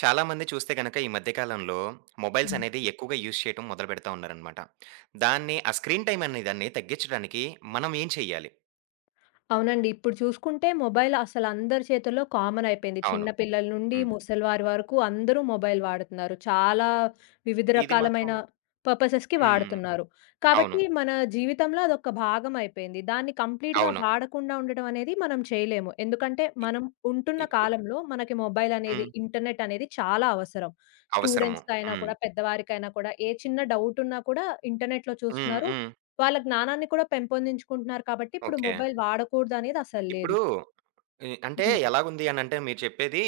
చాలామంది చూస్తే గనక ఈ మధ్య కాలంలో మొబైల్స్ హ్మ్. అనేది ఎక్కువగా యూజ్ చేయటం మొదలు పెడతా ఉన్నారనమాట. దాన్ని ఆ స్క్రీన్ టైమ్ అనే దాన్ని తగ్గించడానికి మనం ఏం చెయ్యాలి? అవునండి. ఇప్పుడు చూసుకుంటే మొబైల్ అసలు అందరి చేతుల్లో కామన్ అయిపోయింది. చిన్న అవును. పిల్లల నుండి హ్మ్. ముసలివారి వరకు అందరూ మొబైల్ వాడుతున్నారు. చాలా వివిధ ఇది మాత్రం. రకాలమైన పర్పసెస్‌కి హ్మ్. వాడుతున్నారు. అవును. కాబట్టి మన జీవితంలో అదొక భాగం అయిపోయింది. దాన్ని కంప్లీట్‌గా అవును. వాడకుండా ఉండడం అనేది మనం చేయలేము. ఎందుకంటే ఇ మనం ఉంటున్న ఇప్పుడు. కాలంలో మనకి మొబైల్ అనేది, హ్మ్. ఇంటర్నెట్ అనేది చాలా అవసరం. అవసరము. స్టూడెంట్స్‌కైనా హ్మ్. కూడా, పెద్దవారికైనా కూడా ఏ చిన్న డౌట్ ఉన్నా కూడా ఇంటర్నెట్‌లో హ్మ్. చూస్తున్నారు. హ్మ్. వాళ్ళ జ్ఞానాన్ని కూడా పెంపొందించుకుంటున్నారు కాబట్టి, ఇప్పుడు ఓకే. మొబైల్ వాడకూడదనేది అసలు లేదు. ఇప్పుడు అంటే హ్మ్. ఎలాగుంది అనంటే మీరు చెప్పేది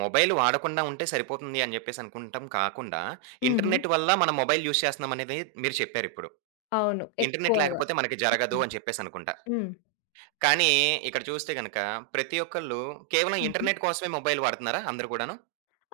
మొబైల్ వాడకుండా ఉంటే సరిపోతుంది అని చెప్పేసి అనుకుంటాం కాకుండా, హుహు. ఇంటర్నెట్ వల్ల మనం మొబైల్ యూజ్ చేస్తున్నాం అనేది మీరు చెప్పారిప్పుడు. అవును, ఇంటర్నెట్ ఎక్కువగా. లేకపోతే మనకి జరగదు హ్మ్. అని చెప్పేసనుకుంటా. హ్మ్. కానీ ఇక్కడ చూస్తే గనక ప్రతి ఒక్కళ్ళు కేవలం హుహు. ఇంటర్నెట్ కోసమే మొబైల్ వాడుతున్నారా అందరూ కూడాను?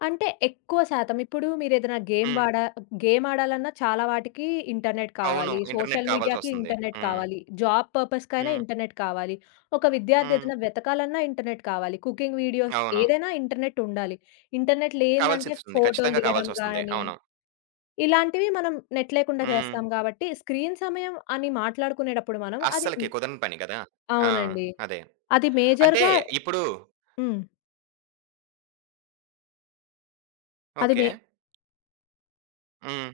అంటే ఎక్కువ శాతం ఇప్పుడు మీరేదైనా గేమ్ హ్మ్. వాడ గేమ్ ఆడాలన్నా చాలా వాటికి ఇంటర్నెట్ అవును. కావాలి. ఇంటర్నెట్ సోషల్ మీడియాకి కావాల్సొస్తుంది. ఇంటర్నెట్ హ్మ్. కావాలి. జాబ్ పర్పస్‌కైనా హ్మ్. ఇంటర్నెట్ కావాలి. ఒక విద్యార్థి హ్మ్. ఏదైనా వెతకాలన్నా ఇంటర్నెట్ కావాలి. కుకింగ్ వీడియోస్ అవును. ఏదైనా ఇంటర్నెట్ ఉండాలి. ఇంటర్నెట్ లేనిదంటే కావాల్సొస్తుంది. ఫోటోలు ఖచ్చితంగా దిగడం కావాల్సొస్తుంది. గాని అవును. ఇలాంటివి మనం నెట్ లేకుండా హ్మ్. చేస్తాం గాబట్టి, స్క్రీన్ సమయం అని మాట్లాడుకునేటప్పుడు మనం అది అస్సలకి హ్మ్. కుదరని పని కదా! ఆ! అవునండి. అదే. అది అంటే మేజర్‌గా ఇప్పుడు. హ్మ్. అది ఓకే. మే హ్మ్.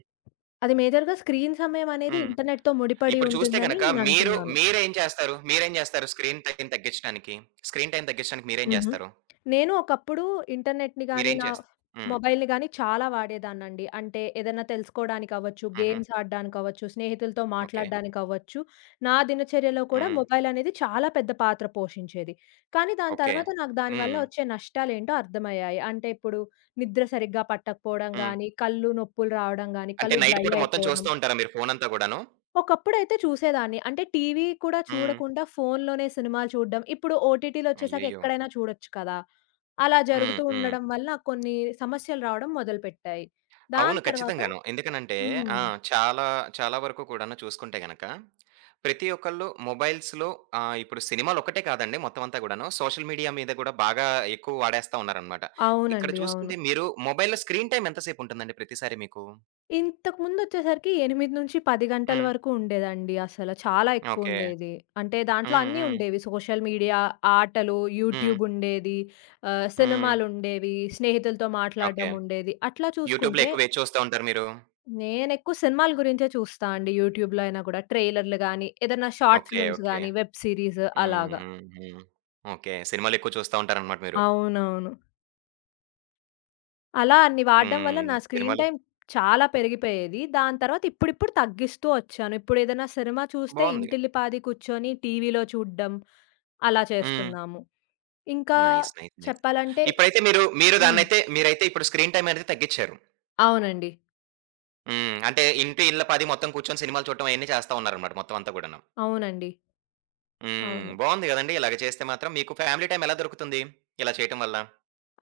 అది మేజర్‌గా స్క్రీన్ సమయం అనేది హ్మ్. ఇంటర్నెట్‌తో ముడిపడి ఇప్పుడు చూస్తే ఉంటుందని గనక మీరు నేనంటున్నాను. మీరేం చేస్తారు స్క్రీన్ టైమ్ తగ్గించడానికి? స్క్రీన్ టైమ్ తగ్గించడానికి మీరేం హుహు. చేస్తారు? నేను ఒకప్పుడు ఇంటర్నెట్‌ని గాని, మీరేం నా చేస్ హ్మ్. మొబైల్‌ని గాని చాలా వాడేదాన్నండి. అంటే ఏదైనా తెలుసుకోవడానికవ్వచ్చు, హుహు. గేమ్స్ ఆడడానికవ్వచ్చు, స్నేహితులతో ఓకే. మాట్లాడడానికవ్వచ్చు, నా దినచర్యలో కూడా హ్మ్. మొబైల్ అనేది చాలా పెద్ద పాత్ర పోషించేది. కానీ దాని ఓకే. తర్వాత నాకు దానివల్ల హ్మ్. వచ్చే నష్టాలేంటో అర్థమయ్యాయి. అంటే ఇప్పుడు నిద్ర సరిగ్గా పట్టకపోవడం హ్మ్. గాని, కళ్ళు నొప్పులు రావడం గాని, అంటే కళ్ళు నైట్ డ్రై పూట మొత్తం అయిపోవడం. చూస్తూ ఉంటారా మీరు ఫోనంతా గూడాను? ఒకప్పుడైతే చూసేదాన్ని. అంటే టీవీ కూడా హ్మ్. చూడకుండా ఫోన్‌లోనే సినిమాలు చూడడం. ఇప్పుడు ఓటీటీలొచ్చేసాక అయ్యయ్యో! ఎక్కడైనా చూడొచ్చు కదా! అలా హ్మ్. జరుగుతూ హ్మ్. ఉండడం వల్ల కొన్ని సమస్యలు రావడం మొదలుపెట్టాయి. దాని అవును. తర్వాత ఖచ్చితంగాను. ఎందుకనంటే హ్మ్. ఆ! చాలా, చాలా వరకు కూడాను చూసుకుంటే గనక, ప్రతి ఒక్కళ్ళు మొబైల్స్‌లో ఆహ్, ఇప్పుడు సినిమాలొక్కటే కాదండి మొత్తం అంతా గూడాను. సోషల్ మీడియా మీద గూడా బాగా ఎక్కువ వాడేస్తా ఉన్నారనమాట. ఇక్కడ అవునండి. అవును. చూసుకుంటే మీరు మొబైల్‌లో స్క్రీన్ టైమ్ ఎంత సేపుంటుందండి ప్రతిసారి మీకు? ఇంతకుముందొచ్చేసరికి 8-10 గంటల హ్మ్. వరకు ఉండేదండి అసల. చాలా ఓకే. ఎక్కువుండేది. అంటే దాంట్లో హ్మ్. అన్నీ హ్మ్. ఉండేవి. సోషల్ మీడియా, ఆటలు, హ్మ్. యూట్యూబ్ ఉండేది. ఆహ్, హ్మ్. సినిమాలుండేవి. స్నేహితులతో ఓకే. మాట్లాడడం ఉండేది. అట్లా యూట్యూబ్‌లో చూసుకుంటే ఎక్కువ ఏది చూస్తా ఉంటారు మీరు? నేనెక్కువ సినిమాల గురించే చూస్తా అండి యూట్యూబ్‌లో అయినా గూడా. ట్రైలర్‌లు గానీ, ఏదన్నా షార్ట్ ఓకే. Films okay. గానీ, వెబ్ సిరీస్ హ్మ్. అలాగా. హ్మ్. హ్మ్. ఓకే. సినిమాలెక్కువ చూస్తా ఉంటారనమాట మీరు. అవునవును. అలా అన్ని వాడడం వల్ల హ్మ్. నా స్క్రీన్ సినిమాలు. టైమ్ చాలా పెరిగిపోయేది. దాని తర్వాత ఇప్పుడిప్పుడు తగ్గిస్తూ వచ్చాను. ఇప్పుడేదైనా సినిమా చూస్తే బావుంది. ఇంటిల్లిపాది కూర్చొని టీవీలో చూడ్డం అలా హ్మ్. చేస్తున్నాము. ఇంకా నైస్. నైస్. నైస్. చెప్పాలంటే ఇప్పుడైతే మీరు, మీరు హ్మ్. దాన్నైతే మీరైతే ఇప్పుడు స్క్రీన్ టైమ్ అనేది తగ్గిచ్చారు. అవునండి. హ్మ్. అంటే ఇళ్ళ పది మొత్తం కూర్చొని సినిమాలు చూడటం అయన్నీ చేస్తా ఉన్నారనమాట మొత్తం అంతా కూడాను. అవునండి. హ్మ్. అవును. బావుంది గదండీ! ఇలాగ చేస్తే మాత్రం మీకు ఫ్యామిలీ టైమ్ ఎలా దొరుకుతుంది? ఇలా చేయటం వల్ల?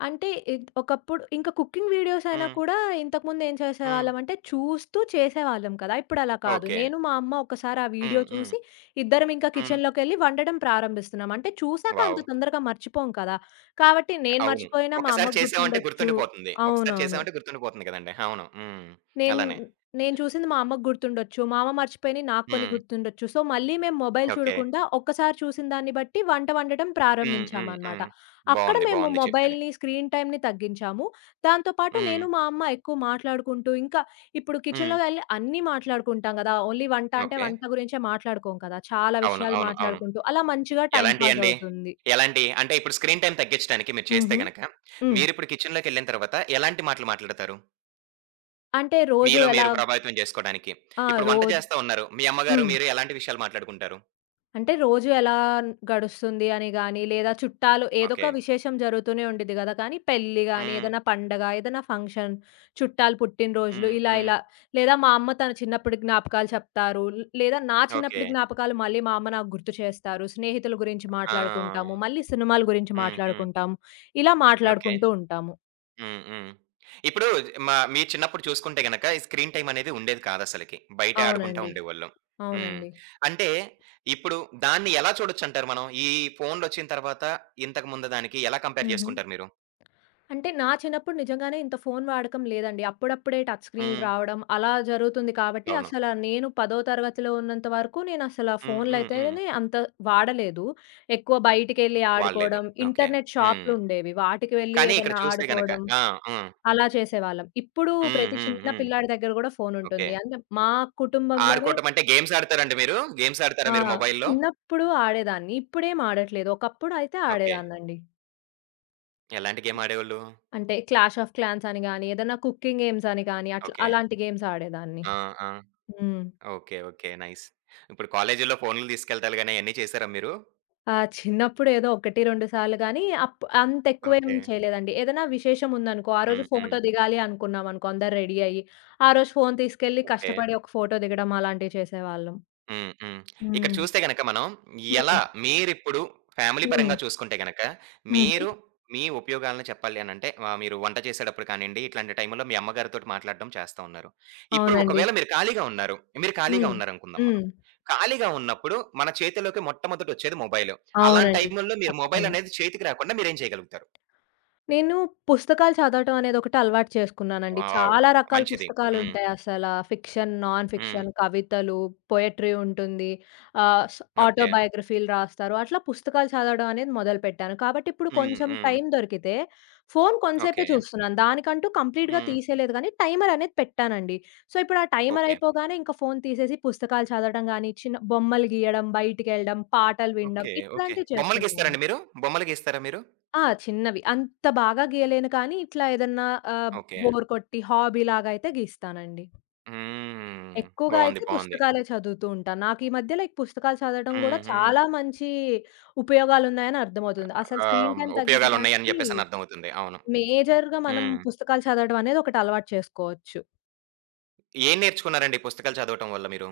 అంటే ఒకప్పుడు ఇంక కుకింగ్ వీడియోస్ అయినా హ్మ్. కూడా ఇంతకుముందు ఏం హ్మ్. చేసేవాళ్ళమంటే చూస్తూ చేసేవాళ్ళం కదా! ఇప్పుడలా కాదు. ఓకే. నేను, మా అమ్మ ఒకసారి ఆ వీడియో హ్మ్. హ్మ్. చూసి ఇద్దరం ఇంకా హ్మ్. కిచెన్‌లోకెళ్ళి వండడం ప్రారంభిస్తున్నాం. అంటే చూసాక అంత వావ్! తొందరగా మర్చిపోం కదా! కాబట్టి నేను అవును. మర్చిపోయినా మా ఒక్కసారి అమ్మకు చేసామంటే గుర్తుండొచ్చు. గుర్తుండిపోతుంది. ఒకసారి అవునవును. చేసామంటే గుర్తుండిపోతుంది గదండీ! అవును. హ్మ్. నేను అలానే. నేను చూసింది మా అమ్మకు గుర్తుండొచ్చు. మా అమ్మ మర్చిపోయినయి నాకు కొన్ని హ్మ్. గుర్తుండొచ్చు. సో, మళ్ళీ మేము మొబైల్ ఓకే. చూడకుండా ఒక్కసారి చూసిన దాన్ని బట్టి వంట వండటం హ్మ్. హ్మ్. ప్రారంభించామనమాట. హ్మ్. అక్కడ బావుంది. మేము బావుంది చెప్పేది. మొబైల్‌ని, స్క్రీన్ టైమ్‌ని తగ్గించాము. దాంతో పాటు హ్మ్. నేను, మా అమ్మ ఎక్కువ మాట్లాడుకుంటూ ఇంకా ఇప్పుడు హ్మ్. కిచెన్‌లోకి ఎళ్లి అన్నీ మాట్లాడుకుంటాం గదా! ఓన్లీ వంట అంటే ఓకే. వంట గురించే మాట్లాడుకోం కదా! చాలా అవును. విషయాలు అవును. అవును. మాట్లాడుకుంటూ అలా మంచిగా టైమ్ పాస్ ఎలాంటియండి? అవుతుంది. ఎలాంటియి? అంటే ఇప్పుడు స్క్రీన్ టైమ్ తగ్గించడానికి మీరు చేస్తే హుహు. గనక, హ్మ్. మీరిప్పుడు కిచెన్‌లోకెళ్ళిన తర్వాత ఎలాంటి మాటలు మాట్లాడతారు? అంటే రోజు మీలో ఎలా మీరు ప్రభావితం జేసుకోడానికి. ఆ! ఇప్పుడు వంట రోజు చేస్తా ఉన్నారు. మీ అమ్మగారు, హ్మ్. మీరు ఎలాంటి విషయాలు మాట్లాడుకుంటారు? అంటే రోజు ఎలా గడుస్తుంది అని గాని, లేదా చుట్టాలు ఏదో ఓకే. ఒక విశేషం జరుగుతూనే ఉండిద్ది గదా! కానీ పెళ్లి గాని, హ్మ్. ఏదైనా పండగ, ఏదైనా ఫంక్షన్, చుట్టాలు పుట్టినరోజులు హ్మ్. ఇలా హ్మ్. ఇలా లేదా మా అమ్మ తన చిన్నప్పటి జ్ఞాపకాలు చెప్తారు. లేదా నా ఓకే. చిన్నప్పటి జ్ఞాపకాలు మళ్ళీ మా అమ్మ నాకు గుర్తు చేస్తారు. స్నేహితుల గురించి మాట్లాడుకుంటాము. ఆ! మళ్ళీ సినిమాల గురించి హ్మ్. హ్మ్. మాట్లాడుకుంటాము. ఇలా ఓకే. మాట్లాడుకుంటూ ఉంటాము. హ్మ్. హ్మ్. ఇప్పుడు మీరు చిన్నప్పుడు చూసుకుంటే గనక ఈ స్క్రీన్ టైమ్ అనేది ఉండేది కాదసలకి. బయటే ఆడుకుంటా అవునండి. ఉండేవాళ్ళం. హ్మ్. అవునండి. అంటే ఇప్పుడు దాన్ని ఎలా చూడొచ్చంటారు మనం? ఈ ఫోన్‌లొచ్చిన తర్వాత ఇంతకుముందు దానికి ఎలా కంపేర్ హుహు. చేసుకుంటారు మీరు? అంటే నా చిన్నప్పుడు నిజంగానే ఇంత ఫోను వాడకం లేదండి. అప్పుడప్పుడే టచ్ స్క్రీన్‌లు హ్మ్. రావడం అలా జరుగుతుంది కాబట్టి, అవును. అసల నేను 10th తరగతిలో ఉన్నంత వరకు నేనసల హ్మ్. హ్మ్. హ్మ్. ఫోనులయితేనే అంత వాడలేదు. ఎక్కువ బయటికెళ్ళి వాడలేదు. ఆడుకోవడం, ఓకే. ఇంటర్నెట్ హ్మ్. షాపులుండేవి. వాటికి వెళ్ళి కానీ ఇక్కడ ఏదన్నా చూస్తే గనక. ఆడుకోవడం ఆ! హ్మ్. అలా చేసేవాళ్ళం. ఇప్పుడు హ్మ్. ప్రతి హ్మ్. చిన్న హ్మ్. పిల్లాడి దగ్గర గూడా ఓకే. ఫోనుంటుంది. అంటే మా కుటుంబంలోనే ఆడుకోవటం అంటే గేమ్స్ ఆడతారండి మీరు? గేమ్స్ ఆడతారా ఆ! మీరు మొబైల్‌లో? చిన్నప్పుడు ఆడేదాన్ని. ఇప్పుడేం ఆడట్లేదు. ఒకప్పుడు అయితే ఓకే. ఆడేదాన్నండి. ఎలాంటి గేమ్ ఆడేవాళ్ళు? అంటే 'క్లాష్ ఆఫ్ క్లాన్స్' అని గాని, ఏదన్నా కుకింగ్ గేమ్స్ అని గాని, అట్లా ఓకే. అలాంటి గేమ్స్ ఆడేదాన్ని. ఆ! ఆ! హ్మ్. ఓకే. ఓకే. నైస్. ఇప్పుడు కాలేజీల్లో ఫోన్‌లు తీసుకెళ్తాలు గాని అయన్నీ చేసారా మీరు? ఆ! చిన్నప్పుడు ఏదో 1, 2 సార్లు గానీ, అంత ఎక్కువేం ఓకే. చేయలేదండి. ఏదైనా విశేషం ఉందనుకో, ఆ రోజు హ్మ్. హ్మ్. ఫోటో దిగాలి అనుకున్నామనుకో అందరు రెడీ అయ్యి, ఆ రోజు ఫోను తీసుకెళ్ళి ఓకే. కష్టపడి ఒక ఫోటో దిగడం అలాంటివి చేసేవాళ్ళం. హ్మ్. హ్మ్. ఇక్కడ హ్మ్. చూస్తే గనక మనం హ్మ్. ఎలా మీరిప్పుడు ఫ్యామిలీ హ్మ్. పరంగా చూసుకుంటే గనక, హుహు. మీరు మీ ఉపయోగాలను చెప్పాలి అనంటే ఆహ్, మీరు వంట చేసేటప్పుడు కానియండి, ఇట్లాంటి టైంలో మీ అమ్మగారితోటి మాట్లాడడం చేస్తా ఉన్నారు. ఇప్పుడు అవునండి. ఒకవేళ మీరు ఖాళీగా ఉన్నారు. మీరు ఖాళీగా హ్మ్. ఉన్నారనుకుందాం మనం. హ్మ్. ఖాళీగా ఉన్నప్పుడు మన చేతిలోకి మొట్టమొదటొచ్చేది మొబైలు. అలాంటి అవునండి. టైముల్లో మీరు మొబైల్ తప్పకుండా. అనేది చేతికి రాకుండా మీరేం చేయగలుగుతారు? నేను పుస్తకాలు చదవటం అనేదొకటి అలవాటు చేసుకున్నానండి. వావ్! చాలా రకాల మంచిది. హ్మ్. పుస్తకాలుంటాయి అసల. ఫిక్షన్, నాన్ హ్మ్. ఫిక్షన్, కవితలు, పొయట్రీ ఉంటుంది. ఆహ్, స్ ఓకే. ఆటోబయోగ్రఫీలు రాస్తారు. అట్లా పుస్తకాలు చదవడం అనేది మొదలుపెట్టాను. కాబట్టి ఇప్పుడు హ్మ్. కొంచెం హ్మ్. టైం దొరికితే ఫోను కొంసేపే ఓకే. చూస్తున్నాను. దానికంటూ కంప్లీట్‌గా హ్మ్. తీసేయలేదు గానీ, టైమర్ అనేది పెట్టానండి. సో, ఇప్పుడు ఆ టైమర్ ఓకే. అయిపోగానే ఇంక ఫోను తీసేసి పుస్తకాలు చదవడం గానీ, చిన్న బొమ్మలు గీయడం, బయటికెళ్ళడం, పాటలు వినడం ఓకే. ఓకే. ఇట్లాంటివి బొమ్మలు చేస్తున్నాను. గీస్తారండి మీరు? బొమ్మలు గీస్తారా మీరు? ఆ! చిన్నవి. అంత బాగా గీయలేను కానీ, ఇట్లా ఏదన్నా ఆహ్, ఓకే. బోర్ కొట్టి హాబీలాగా అయితే గీస్తానండి. హ్మ్. ఎక్కువగా బావుంది. అయితే బావుంది. పుస్తకాలే చదువుతూ ఉంటాను. నాకు ఈ మధ్య లైక్ పుస్తకాలు చదవడం గూడా హుహు. చాలా మంచి ఉపయోగాలున్నాయని అర్థమవుతుంది. అసలు స్క్రీన్ ఆహ్, టైమ్ ఉపయోగాలున్నాయని తగ్గించడానికి జెప్పేసని అర్థమవుతుంది. అవును. మేజర్‌గా మనం హ్మ్. పుస్తకాలు చదవడం అనేది ఒకటి అలవాటు చేసుకోవచ్చు. ఏం నేర్చుకున్నారండి ఈ పుస్తకాలు చదవటం వల్ల మీరు?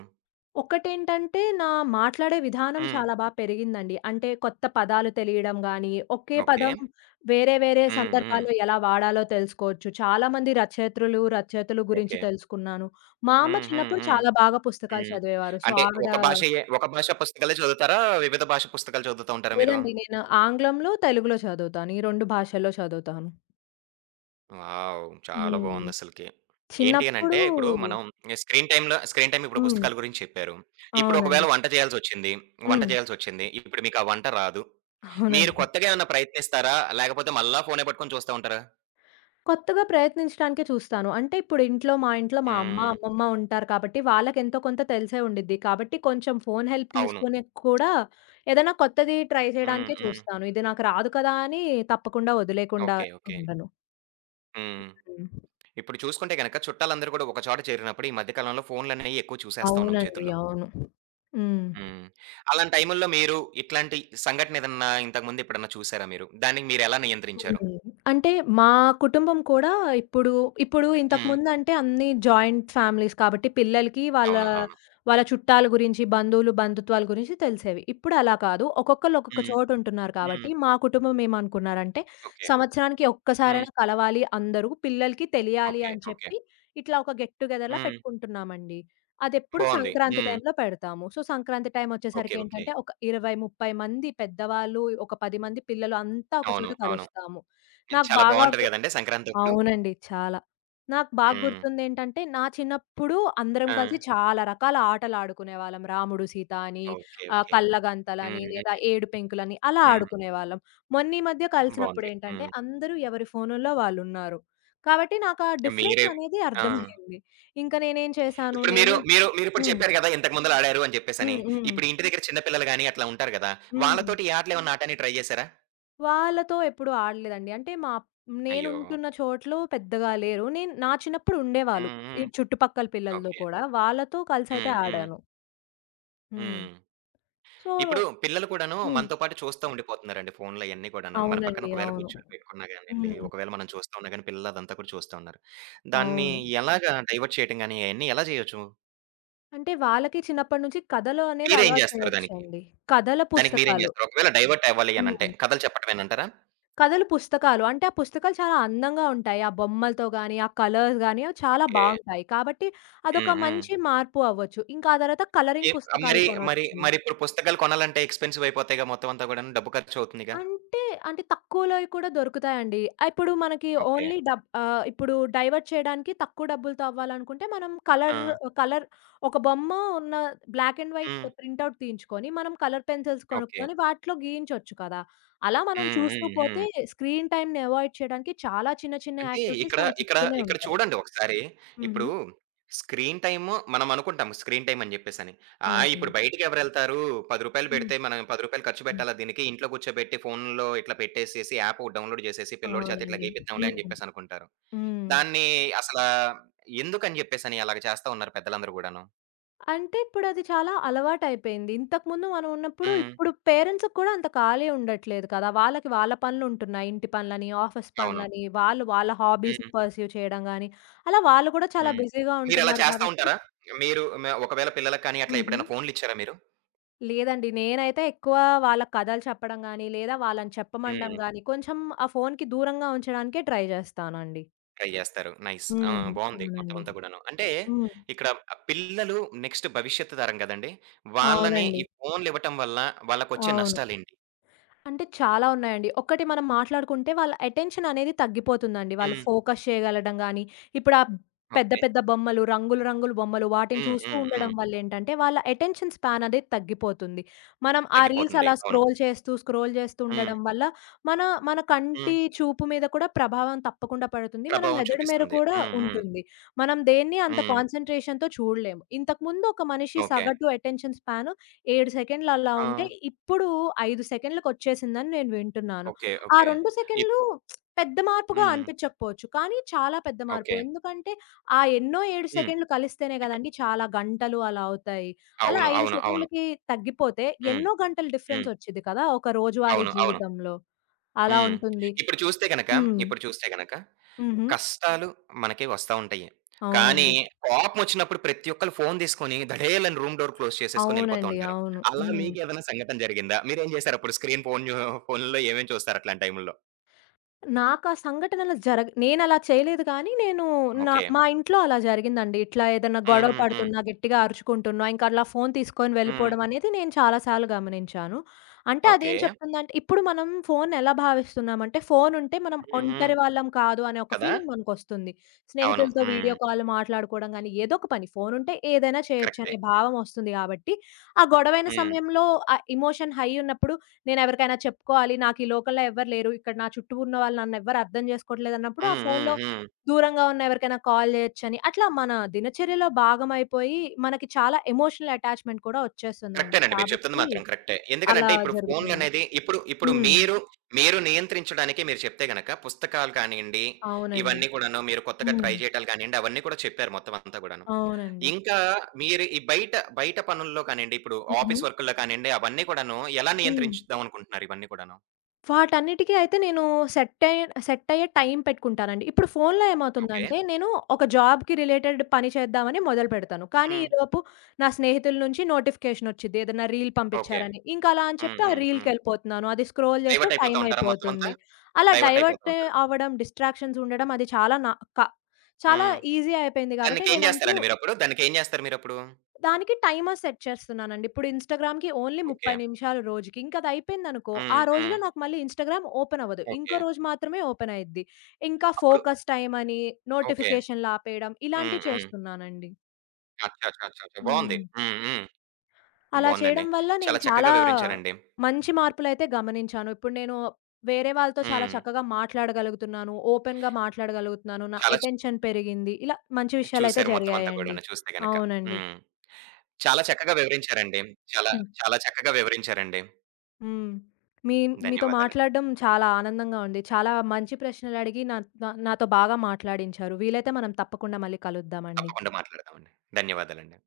ఒకటేంటంటే, నా మాట్లాడే విధానం హ్మ్. చాలా బా పెరిగిందండి. అంటే కొత్త పదాలు తెలియడం గానీ, ఒకే ఓకే. పదం వేరే వేరే హ్మ్. హ్మ్. సందర్భాల్లో ఎలా వాడాలో తెలుసుకోవచ్చు. చాలామంది రచయిత్రులు, రచయితలు గురించి ఓకే. తెలుసుకున్నాను. మా అమ్మ హ్మ్. హ్మ్. చిన్నప్పుడు హ్మ్. చాలా బాగా పుస్తకాలు హ్మ్. చదివేవారు. సో, అంటే ఆవిడ ఒక భాష పుస్తకాలే చదువుతారా? వివిధ భాష పుస్తకాలు చదువుతా ఉంటారా మీరు? లేదండి. నేను ఆంగ్లంలో, తెలుగులో చదువుతాను. ఈ 2 భాషల్లో చదువుతాను. వావ్! చాలా హ్మ్. బావుందసలకి. ఏంటి చిన్నప్పుడు అనంటే, ఇప్పుడు మనం స్క్రీన్ టైమ్ ఇప్పుడు హ్మ్. పుస్తకాల గురించి చెప్పారు. ఇప్పుడు ఒకవేళ అవునండి. వంట హ్మ్. చేయాల్సొచ్చింది. ఇప్పుడు మీకా వంట రాదు. మీరు అవునండి. కొత్తగా ఏమన్నా ప్రయత్నిస్తారా? లేకపోతే మళ్ళా ఫోనే పట్టుకొని చూస్తా ఉంటారా? కొత్తగా ప్రయత్నించడానికే చూస్తాను. అంటే ఇప్పుడు ఇంట్లో మా అమ్మ, హ్మ్, హ్మ్. అమ్మమ్మ ఉంటారు కాబట్టి వాళ్ళకెంతో కొంత తెలిసే ఉండిద్ది. కాబట్టి కొంచెం ఫోను హెల్ప్ అవును. తీసుకొని కూడా ఏదైనా కొత్తది ట్రై హ్మ్. చేయడానికే హ్మ్. చూస్తాను. ఇది నాకు రాదు కదా! అని తప్పకుండా వదిలేయకుండా ఓకే. ఓకే. ఉండను. హ్మ్. హ్మ్. ఇప్పుడు చూసుకుంటే గనక చుట్టాలందరూ కూడా ఒక చోట చేరినప్పుడు ఈ మధ్య కాలంలో ఫోన్‌లనేయి ఎక్కువ చూసేస్తా ఉన్నాం అవునండి. చేతుల్లో. అవును. హ్మ్. హ్మ్. అలాంటి టైముల్లో మీరు ఇట్లాంటి సంఘటనేదన్నా ఇంతకు ముందెప్పుడన్నా చూసారా మీరు? దాన్ని మీరెలా నియంత్రించారు? హ్మ్. అంటే మా కుటుంబం కూడా ఇప్పుడు ఇప్పుడు హ్మ్. ఇంతకుముందంటే అన్నీ జాయింట్ ఫ్యామిలీస్ కాబట్టి పిల్లలకి వాళ్ళ, అవును. అవును. వాళ్ళ చుట్టాల గురించి, బంధువులు, బంధుత్వాల గురించి తెలిసేవి. ఇప్పుడు అలా కాదు. ఒక్కొక్కళ్ళు ఒక్కొక్క హ్మ్. చోట ఉంటున్నారు హ్మ్. కాబట్టి మా కుటుంబం ఏమనుకున్నారంటే ఓకే. సంవత్సరానికి హ్మ్. ఒక్కసారైనా కలవాలి అందరూ, పిల్లలకి తెలియాలి ఓకే. అని ఓకే. చెప్పి ఇట్లా ఒక గెట్ టుగెదర్‌లా హ్మ్. పెట్టుకుంటున్నామండి. అదెప్పుడు బావుంది. సంక్రాంతి హ్మ్. టైంలో పెడతాము. So, Sankranti okay. ఓకే. టైమొచ్చేసరికేంటంటే, ఒక 20, 30 మంది పెద్దవాళ్ళు, ఒక 10 మంది పిల్లలు అంతా ఒక అవును. చోట అవును. కలుస్తాము. ఇది నాకు చాలా బాగా బావుంటది గదండీ సంక్రాంతప్పుడు. అవునండి. చాలా. నాకు బాగా హ్మ్. గుర్తుందేంటంటే, నా చిన్నప్పుడు అందరం ఆ! కలిసి చాలా రకాల ఆటలాడుకునేవాళ్ళం. రాముడు, సీత అని, ఓకే. ఆహ్, ఓకే. హ్మ్. కళ్ళగంతలని, హ్మ్. లేదా ఏడు పెంకులని అలా హ్మ్. ఆడుకునేవాళ్ళం. మొన్న ఈ మధ్య బావుంది. కలిసినప్పుడేంటంటే, హ్మ్. అందరూ ఎవరి ఫోనుల్లో వాళ్ళున్నారు. కాబట్టి నాకు ఆ డిఫరెన్స్ మీరే. అనేది ఆ! అర్థమైంది. ఇంక నేనేం చేశాను ఇప్పుడు మీరు, నేను మీరు మీరిప్పుడు హ్మ్. చెప్పారు గదా! ఇంతకు ముందల ఆడారు అని చెప్పేసని. హ్మ్. హ్మ్. ఇప్పుడు ఇంటి దగ్గర చిన్న పిల్లలు గాని అట్లా ఉంటారు గదా! హ్మ్. వాళ్ళతోటి ఈ ఆటలేమన్నా ఆడటానికి ట్రై జేసారా? వాళ్ళతో ఎప్పుడు ఆడలేదండి. అంటే మా అయ్యో! నేనుంటున్న చోట్లో పెద్దగా లేరు. నేను నా చిన్నప్పుడు ఉండేవాళ్ళు. హ్మ్. ఈ హ్మ్. చుట్టుపక్కల పిల్లలతో ఓకే. కూడా. వాళ్ళతో కలిసైతే హ్మ్. హ్మ్. ఆడాను. హ్మ్. హ్మ్. సో ఇప్పుడు పిల్లలు కూడాను హ్మ్. మనతో పాటు చూస్తా ఉండిపోతున్నారండి ఫోన్‌లు అయన్నీ కూడాను. మన పక్కన అవునండి. ఒకవేళ అవును. కూర్చొని పెట్టుకున్నా గానియండి, హ్మ్. ఒకవేళ మనం చూస్తా ఉన్నా గాని పిల్లలు అదంతా కూడా చూస్తా ఉన్నారు. దాన్ని అవును. ఎలాగా డైవర్ట్ చేయటం గాని అయన్నీ ఎలా చేయొచ్చు? అంటే వాళ్ళకి చిన్నప్పటి నుంచి కథలు అనేది మీరేం అలవాటు జేస్తారు దానికి? చేయొచ్చండి. కథల దానికి మీరేం పుస్తకాలు. జేస్తారు? ఒకవేళ డైవర్ట్ అవ్వాలి అనంటే హ్మ్. కథలు చెప్పటమేనంటారా? కథల పుస్తకాలు. అంటే ఆ పుస్తకాలు చాలా అందంగా ఉంటాయి. ఆ బొమ్మలతో గాని, ఆ కలర్స్ గాని అవి చాలా ఓకే. బావుంటాయి. కాబట్టి హ్మ్. అదొక హ్మ్. మంచి మార్పు అవ్వచ్చు. ఇంకా ఆ తర్వాత ఏ. కలరింగ్ పుస్తకాలు మరి మరి కొనొచ్చు. మరిప్పుడు పుస్తకాలు కొనాలంటే ఎక్స్‌పెన్సివ్ అయిపోతాయిగా మొత్తం అంతా గూడాను. డబ్బు ఖర్చవుతుందిగా. అంటే, అంటే తక్కువలోయి కూడా దొరుకుతాయండి. ఆహ్, ఇప్పుడు మనకి ఓకే. ఇప్పుడు డైవర్ట్ చేయడానికి తక్కువ డబ్బులతో అవ్వాలనుకుంటే మనం కలర్, ఆ! కలర్ ఒక బొమ్మ ఉన్న బ్లాక్ అండ్ వైట్ హ్మ్. ప్రింటౌట్ తీయించుకొని, మనం కలర్ పెన్సిల్స్ ఓకే. కొనుక్కొని వాటిలో గీయించొచ్చు కదా! అలా మనం హ్మ్. చూస్తూ హ్మ్. పోతే హ్మ్. స్క్రీన్ టైమ్‌ని అవాయిడ్ చేయడానికి చాలా చిన్న చిన్న అంటే యాక్టివిటీస్ ఇక్కడ, మన ఇక్కడ, చుట్టూనే ఇక్కడ ఉంటాయి. చూడండి ఒకసారి. హుహు. ఇప్పుడు స్క్రీన్ టైము మనం అనుకుంటాము స్క్రీన్ టైమ్ అని జెప్పేసని. ఆ! అవునండి. ఇప్పుడు బయటికెవరెళ్తారు? రూ. 10 హ్మ్. పెడితే మనం రూ. 10 ఖర్చు హ్మ్. పెట్టాలా దీనికి? ఇంట్లో కూర్చోబెట్టి ఫోన్‌లో ఇట్లా పెట్టేసేసి యాప్ ఒకటి డౌన్‌లోడ్ జేసేసి పిల్లోడి చేత ఇట్లా అవునండి. గీపిద్దాంలే అని హ్మ్. జెప్పేసి అనుకుంటారు. హ్మ్. దాన్ని అసలా ఎందుకని జెప్పేసని అలాగ చేస్తా ఉన్నారు పెద్దలందరూ గూడాను. అంటే ఇప్పుడది చాలా అలవాటయిపోయింది. ఇంతకుముందు మనం ఉన్నప్పుడు, హ్మ్. ఇప్పుడు పేరెంట్స్‌కి కూడా అంత ఖాళీ ఉండట్లేదు కదా! వాళ్ళకి వాళ్ళ పనులుంటున్నాయి. ఇంటి పనులని, ఆఫీస్ అవును. పనులని, వాళ్ళు వాళ్ళ హాబీస్‌ని హ్మ్. పర్స్యూ చేయడం గాని, అలా వాళ్ళు కూడా చాలా హ్మ్. బిజీగా మీరలా ఉంటున్నారు చేస్తా కాబట్టి ఉంటారా? మీరు మ ఒకవేళ పిల్లలకి కానీ అట్లా హుహు. ఎప్పుడైనా ఫోన్‌లిచ్చారా మీరు? లేదండి. నేనైతే ఎక్కువ వాళ్ళకి కథలు చెప్పడం గాని, లేదా వాళ్ళని చెప్పమండం హ్మ్. గాని, కొంచెం ఆ ఫోన్‌కి దూరంగా ఉంచడానికే ట్రై జేస్తానండి. ట్రై జేస్తారు. నైస్. ఆ! హ్మ్. బావుంది మొత్తం అవునండి. అంతా కూడాను. అంటే హ్మ్. ఇక్కడ ఆ పిల్లలు నెక్స్ట్ భవిష్యత్తు తరం గదండీ! వాళ్ళని అవునండి. ఈ ఫోన్‌లివ్వటం వల్ల వాళ్ళకొచ్చే అవును. నష్టాలేంటి? అంటే చాలా ఉన్నాయండి. ఒకటి మనం మాట్లాడుకుంటే వాళ్ళ అటెన్షన్ అనేది తగ్గిపోతుందండి. వాళ్ళు హ్మ్. ఫోకస్ చేయగలడం గాని, ఇప్పుడు ఆ పెద్ద ఓకే. పెద్ద బొమ్మలు, రంగులు రంగుల బొమ్మలు వాటిని హ్మ్. చూస్తూ హ్మ్. ఉండడం హ్మ్. వల్ల ఏంటంటే వాళ్ళ అటెన్షన్ స్పాన్ అనేది తగ్గిపోతుంది. మనం ఆ రీల్స్ తగ్గిపోతుంది. అలా అవును. స్క్రోల్ చేస్తూ, స్క్రోల్ చేస్తూ హ్మ్. ఉండడం వల్ల మన మన కంటి హ్మ్. చూపు మీద కూడా ప్రభావం తప్పకుండా పడుతుంది. మన ప్రభావం మెదడు మీద చూపిస్తుంది. కూడా హ్మ్. హ్మ్. ఉంటుంది. మనం దేన్ని అంత హ్మ్. కాన్సంట్రేషన్‌తో చూడలేము. ఇంతకుముందు ఒక మనిషి ఓకే. సగటు అటెన్షన్ స్పాన్ 7 సెకండ్లు అలా ఉంటే, ఆ! ఇప్పుడు 5 సెకండ్లకొచ్చేసిందని నేను వింటున్నాను. ఓకే. ఆ ఓకే. 2 ఇప్ సెకండ్లు పెద్ద మార్పుగా హ్మ్. అనిపించకపోవచ్చు. కానీ చాలా పెద్ద మార్పు. ఓకే. ఎందుకంటే, ఆ ఎన్నో 7 హ్మ్. సెకండ్లు కలిస్తేనే ఇక. గదండీ చాలా గంటలు అలా అవుతాయి. అలా అవును. 5 అవును. అవును. సెకండ్లకి తగ్గిపోతే హ్మ్. ఎన్నో గంటలు హ్మ్. డిఫరెన్సొచ్చిద్ది కదా! ఒక రోజువారీ అవును. అవును. జీవితంలో. అలా హ్మ్. ఉంటుంది. ఇప్పుడు చూస్తే గనక, హ్మ్. ఇప్పుడు చూస్తే గనక హుహు. కష్టాలు మనకి వస్తా ఉంటాయి. కానీ, అవునండి. కోపమొచ్చినప్పుడు ప్రతి ఒక్కళ్ళు ఫోను తీసుకొని ధడేలని రూమ్ డోర్ క్లోజ్ చేసేసుకొని ఎళ్ళిపోతూ అవునండి. ఉంటారు. అవును. అలా హ్మ్. మీకేదైనా సంఘటన జరిగిందా? మీరేం జేశారప్పుడు? స్క్రీన్ ఫోను జూ ఫోనుల్లో ఏమేం చూస్తారు అట్లాంటి టైముల్లో? నాకా సంఘటనలు జరగ నేనలా చేయలేదు గానీ, నేను నా ఓకే. మా ఇంట్లో అలా జరిగిందండి. ఇట్లా ఏదన్నా హ్మ్. గొడవ హ్మ్. హ్మ్. పడుతున్నా, గట్టిగా అరుచుకుంటున్నా, ఇంకా అలా ఫోను తీసుకొని హ్మ్. వెళ్ళిపోవడం అనేది నేను చాలా సార్లు గమనించాను. అంటే అదేం ఓకే. చెప్తుందంటే, ఇప్పుడు మనం ఫోనెలా భావిస్తున్నామంటే, ఫోనుంటే మనం హ్మ్. హ్మ్. ఒంటరి వాళ్ళం కాదు అనే ఒక కదా! ఫీలింగ్ మనకొస్తుంది. అవును. స్నేహితులతో వీడియో హ్మ్. కాల్ మాట్లాడుకోవడం గానీ, ఏదో ఒక పని ఫోనుంటే ఏదైనా చేయొచ్చు కరెక్టే. అనే భావం వస్తుంది గాబట్టి, ఆ గొడవైన హ్మ్. సమయంలో ఆ ఎమోషన్ హై ఉన్నప్పుడు నేనెవరికైనా చెప్పుకోవాలి. నాకు ఈ లోకల్‌లో ఎవ్వరు లేరు. ఇక్కడ నా చుట్టూ ఉన్న వాళ్ళు నన్నెవ్వరు అర్థం చేసుకోవట్లేదన్నప్పుడు ఆ హ్మ్. హ్మ్. ఫోన్‌లో హ్మ్. దూరంగా ఉన్న ఎవరికైనా కాల్ చేయొచ్చని, అట్లా మన దినచర్యలో భాగమైపోయి మనకి చాలా ఎమోషనల్ అటాచ్‌మెంట్ కూడా వచ్చేస్తుందండి. కరెక్టేనండి. మీరు చెప్తుంది కాబట్టి మాత్రం కరెక్టే. అలా ఎందుకనంటే ఇప్పుడు జరుగుతుంది. ఫోన్‌లనేది ఇప్పుడు ఇప్పుడు హ్మ్. మీరు నియంత్రించడానికి మీరు చెప్తే గనక పుస్తకాలు కానియండి, అవునండి. ఇవన్నీ కూడాను మీరు కొత్తగా హ్మ్. ట్రై చేయటాలు కానియండి, అవన్నీ కూడా చెప్పారు మొత్తం అంతా గూడాను. అవునండి. ఇంకా మీరు ఈ బయట పనుల్లో కానియండి, ఇప్పుడు హుహు. ఆఫీస్ వర్కుల్లో కానియండి, అవన్నీ కూడాను ఎలా హ్మ్. నియంత్రించుదాం అనుకుంటున్నారు ఇవన్నీ కూడాను? వాటన్నిటికి అయితే నేను సెట్ అయ్యే టైం పెట్టుకుంటానండి. ఇప్పుడు ఫోన్‌లో ఓకే. ఏమవుతుందంటే, నేను ఒక జాబ్‌కి రిలేటెడ్ పని చేద్దామని మొదలుపెడతాను. కానీ హ్మ్. ఈలోపు నా స్నేహితుల నుంచి నోటిఫికేషన్ వచ్చిద్ది. ఏదైనా రీల్ ఓకే. పంపించారని. ఇంకా అలా అని హ్మ్. చెప్పి ఆ హ్మ్. హ్మ్. రీల్‌కెళ్ళిపోతున్నాను. అది స్క్రోల్ చేస్తూ డైవర్ట్ అయిపోతా టైం ఉంటారా మొత్తం అంతా? అయిపోతుంది. అలా డైవర్ట్ అయిపోతూ డైవర్ట్ ఉంటారు. అవ్వడం, డిస్ట్రాక్షన్స్ ఉండడం అది చాలా నా క చాలా హ్మ్. ఈజీ అయిపోయింది కాబట్టి దానికేం నేనంటూ జేస్తారండి మీరప్పుడు? దానికేం జేస్తారు మీరప్పుడు? దానికి టైమర్ సెట్ చేస్తున్నానండి. ఇప్పుడు ఇన్‌స్టాగ్రామ్‌కి ఓన్లీ ఓకే. 30 నిమిషాలు రోజుకి. ఇంక అదయిపోయిందనుకో, ఆ హ్మ్. హ్మ్. రోజులో నాకు మళ్ళీ ఇన్‌స్టాగ్రామ్ ఓపెన్ అవ్వదు. ఓకే. ఇంకో రోజు మాత్రమే ఓపెన్ అయ్యిద్ది. ఇంకా అప్పుడు. ఫోకస్ టైమ్ అని, ఓకే. నోటిఫికేషన్‌లాపేయడం హ్మ్. ఇలాంటివి హ్మ్. చేస్తున్నానండి. అచ్చా! బావుంది. హ్మ్. హ్మ్. హ్మ్. అలా బావుందండి. చేయడం వల్ల నేను చాలా చాలా చక్కగా వివరించారండి. మంచి మార్పులైతే గమనించాను. ఇప్పుడు నేను వేరే వాళ్ళతో చాలా హ్మ్. చక్కగా మాట్లాడగలుగుతున్నాను. ఓపెన్‌గా మాట్లాడగలుగుతున్నాను. నా చాలా చ్ అటెన్షన్ పెరిగింది. ఇలా మంచి విషయాలైతే చూసారు మొత్తం అంతా జరిగాయండి. కూడాను చూస్తే గనక. అవునండి. హ్మ్. చాలా చక్కగా వివరించారండి. చాలా, హ్మ్. చాలా చక్కగా వివరించారండి. హ్మ్. మీ మీతో ధన్యవాదాలండి. మాట్లాడడం చాలా ఆనందంగా ఉంది. చాలా మంచి ప్రశ్నలడిగి నా నా నాతో బాగా మాట్లాడించారు. వీలైతే మనం తప్పకుండా మళ్ళీ కలుద్దామండి. తప్పకుండా మాట్లాడదామండి. ధన్యవాదాలండి.